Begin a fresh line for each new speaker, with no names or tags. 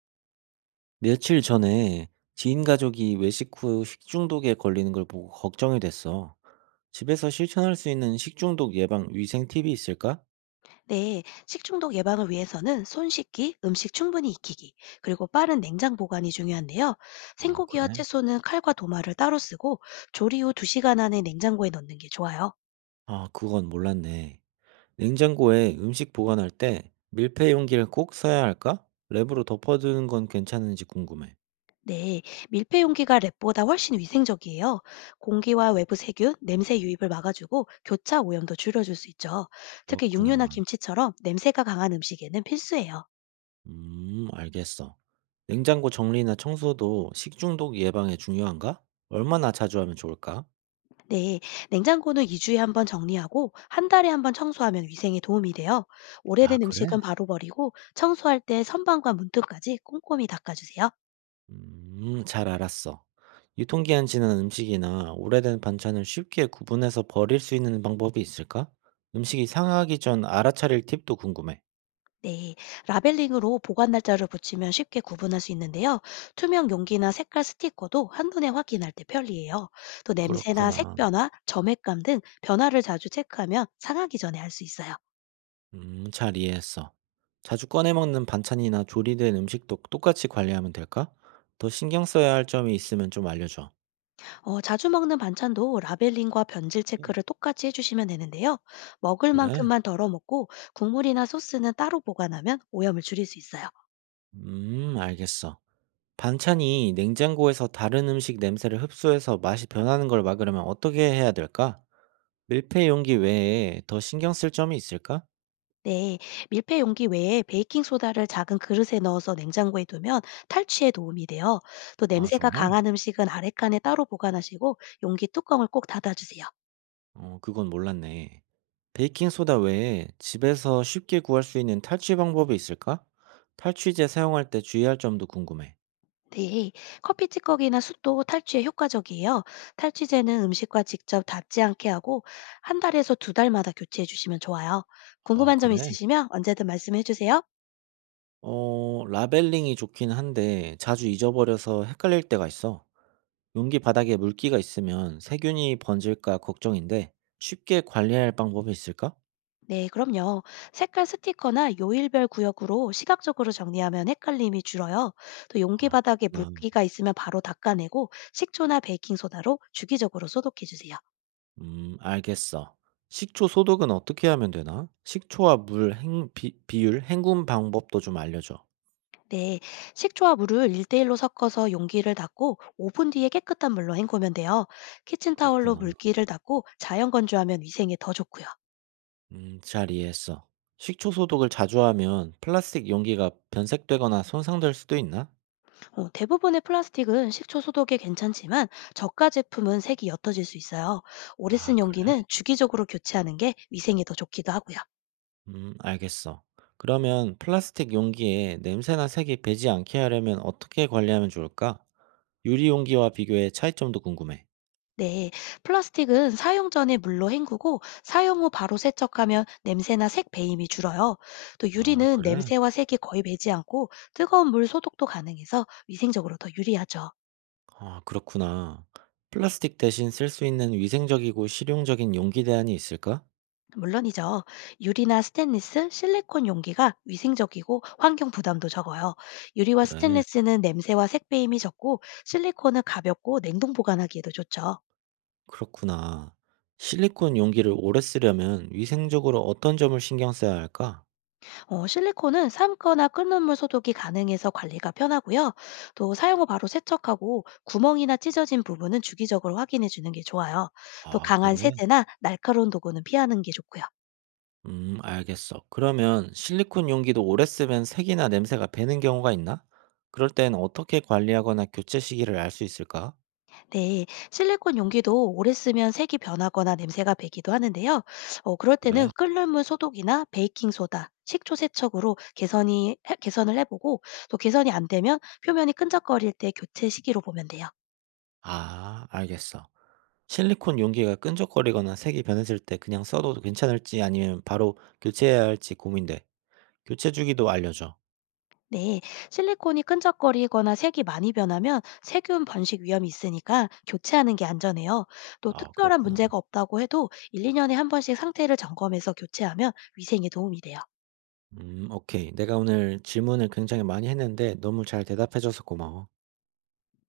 며칠 전에 지인 가족이 외식 후 식중독에 걸리는 걸 보고 걱정이 됐어. 집에서 실천할 수 있는 식중독 예방 위생 팁이 있을까?
네, 식중독 예방을 위해서는 손 씻기, 음식 충분히 익히기, 그리고 빠른 냉장 보관이 중요한데요.
아,
생고기와
그래?
채소는 칼과 도마를 따로 쓰고 조리 후 2시간 안에 냉장고에 넣는 게 좋아요.
아, 그건 몰랐네. 냉장고에 음식 보관할 때 밀폐 용기를 꼭 써야 할까? 랩으로 덮어두는 건 괜찮은지 궁금해.
네, 밀폐 용기가 랩보다 훨씬 위생적이에요. 공기와 외부 세균, 냄새 유입을 막아주고 교차 오염도 줄여줄 수 있죠. 특히 육류나
그렇구나.
김치처럼 냄새가 강한 음식에는 필수예요.
알겠어. 냉장고 정리나 청소도 식중독 예방에 중요한가? 얼마나 자주 하면 좋을까?
네, 냉장고는 2주에 한번 정리하고 한 달에 한번 청소하면 위생에 도움이 돼요.
아,
오래된
그래?
음식은 바로 버리고 청소할 때 선반과 문틈까지 꼼꼼히 닦아주세요.
잘 알았어. 유통기한 지난 음식이나 오래된 반찬을 쉽게 구분해서 버릴 수 있는 방법이 있을까? 음식이 상하기 전 알아차릴 팁도 궁금해.
네, 라벨링으로 보관 날짜를 붙이면 쉽게 구분할 수 있는데요. 투명 용기나 색깔 스티커도 한눈에 확인할 때 편리해요. 또 냄새나 색
그렇구나.
변화, 점액감 등 변화를 자주 체크하면 상하기 전에 알 수 있어요.
잘 이해했어. 자주 꺼내 먹는 반찬이나 조리된 음식도 똑같이 관리하면 될까? 더 신경 써야 할 점이 있으면 좀 알려줘.
자주 먹는 반찬도 라벨링과 변질
음.
체크를 똑같이 해주시면 되는데요. 먹을
그래?
만큼만 덜어 먹고 국물이나 소스는 따로 보관하면 오염을 줄일 수 있어요.
알겠어. 반찬이 냉장고에서 다른 음식 냄새를 흡수해서 맛이 변하는 걸 막으려면 어떻게 해야 될까? 밀폐 용기 외에 더 신경 쓸 점이 있을까?
네, 밀폐 용기 외에 베이킹 소다를 작은 그릇에 넣어서 냉장고에 두면 탈취에 도움이 돼요. 또
아,
냄새가
정말?
강한 음식은 아래 칸에 따로 보관하시고 용기 뚜껑을 꼭 닫아주세요.
그건 몰랐네. 베이킹 소다 외에 집에서 쉽게 구할 수 있는 탈취 방법이 있을까? 탈취제 사용할 때 주의할 점도 궁금해.
네, 커피 찌꺼기나 숯도 탈취에 효과적이에요. 탈취제는 음식과 직접 닿지 않게 하고 한 달에서 두 달마다 교체해 주시면 좋아요.
아,
궁금한 점
그래?
있으시면 언제든 말씀해 주세요.
라벨링이 좋긴 한데 자주 잊어버려서 헷갈릴 때가 있어. 용기 바닥에 물기가 있으면 세균이 번질까 걱정인데 쉽게 관리할 방법이 있을까?
네, 그럼요. 색깔 스티커나 요일별 구역으로 시각적으로 정리하면 헷갈림이 줄어요. 또 용기
아,
바닥에
그렇구나.
물기가 있으면 바로 닦아내고 식초나 베이킹소다로 주기적으로 소독해 주세요.
알겠어. 식초 소독은 어떻게 하면 되나? 식초와 물 비율, 헹군 방법도 좀 알려줘.
네, 식초와 물을 1대1로 섞어서 용기를 닦고 5분 뒤에 깨끗한 물로 헹구면 돼요. 키친타올로
그렇구나.
물기를 닦고 자연 건조하면 위생에 더 좋고요.
잘 이해했어. 식초 소독을 자주 하면 플라스틱 용기가 변색되거나 손상될 수도 있나?
대부분의 플라스틱은 식초 소독에 괜찮지만 저가 제품은 색이 옅어질 수 있어요. 오래
아,
쓴
그래?
용기는 주기적으로 교체하는 게 위생에 더 좋기도 하고요.
알겠어. 그러면 플라스틱 용기에 냄새나 색이 배지 않게 하려면 어떻게 관리하면 좋을까? 유리 용기와 비교해 차이점도 궁금해.
네, 플라스틱은 사용 전에 물로 헹구고 사용 후 바로 세척하면 냄새나 색 배임이 줄어요. 또
아,
유리는
그래?
냄새와 색이 거의 배지 않고 뜨거운 물 소독도 가능해서 위생적으로 더 유리하죠.
아, 그렇구나. 플라스틱 대신 쓸 수 있는 위생적이고 실용적인 용기 대안이 있을까?
물론이죠. 유리나 스테인리스, 실리콘 용기가 위생적이고 환경 부담도 적어요. 유리와
그래,
스테인리스는 냄새와 색 배임이 적고 실리콘은 가볍고 냉동 보관하기에도 좋죠.
그렇구나. 실리콘 용기를 오래 쓰려면 위생적으로 어떤 점을 신경 써야 할까?
실리콘은 삶거나 끓는 물 소독이 가능해서 관리가 편하고요. 또 사용 후 바로 세척하고 구멍이나 찢어진 부분은 주기적으로 확인해 주는 게 좋아요. 또
아,
강한
그래?
세제나 날카로운 도구는 피하는 게 좋고요.
알겠어. 그러면 실리콘 용기도 오래 쓰면 색이나 냄새가 배는 경우가 있나? 그럴 땐 어떻게 관리하거나 교체 시기를 알 수 있을까?
네, 실리콘 용기도 오래 쓰면 색이 변하거나 냄새가 배기도 하는데요. 그럴 때는
그래?
끓는 물 소독이나 베이킹 소다 식초 세척으로 개선을 해보고 또 개선이 안 되면 표면이 끈적거릴 때 교체 시기로 보면 돼요.
아, 알겠어. 실리콘 용기가 끈적거리거나 색이 변했을 때 그냥 써도 괜찮을지 아니면 바로 교체해야 할지 고민돼. 교체 주기도 알려줘.
네, 실리콘이 끈적거리거나 색이 많이 변하면 세균 번식 위험이 있으니까 교체하는 게 안전해요. 또
아,
특별한
그렇구나.
문제가 없다고 해도 1, 2년에 한 번씩 상태를 점검해서 교체하면 위생에 도움이 돼요.
오케이. 내가 오늘 질문을 굉장히 많이 했는데 너무 잘 대답해줘서 고마워.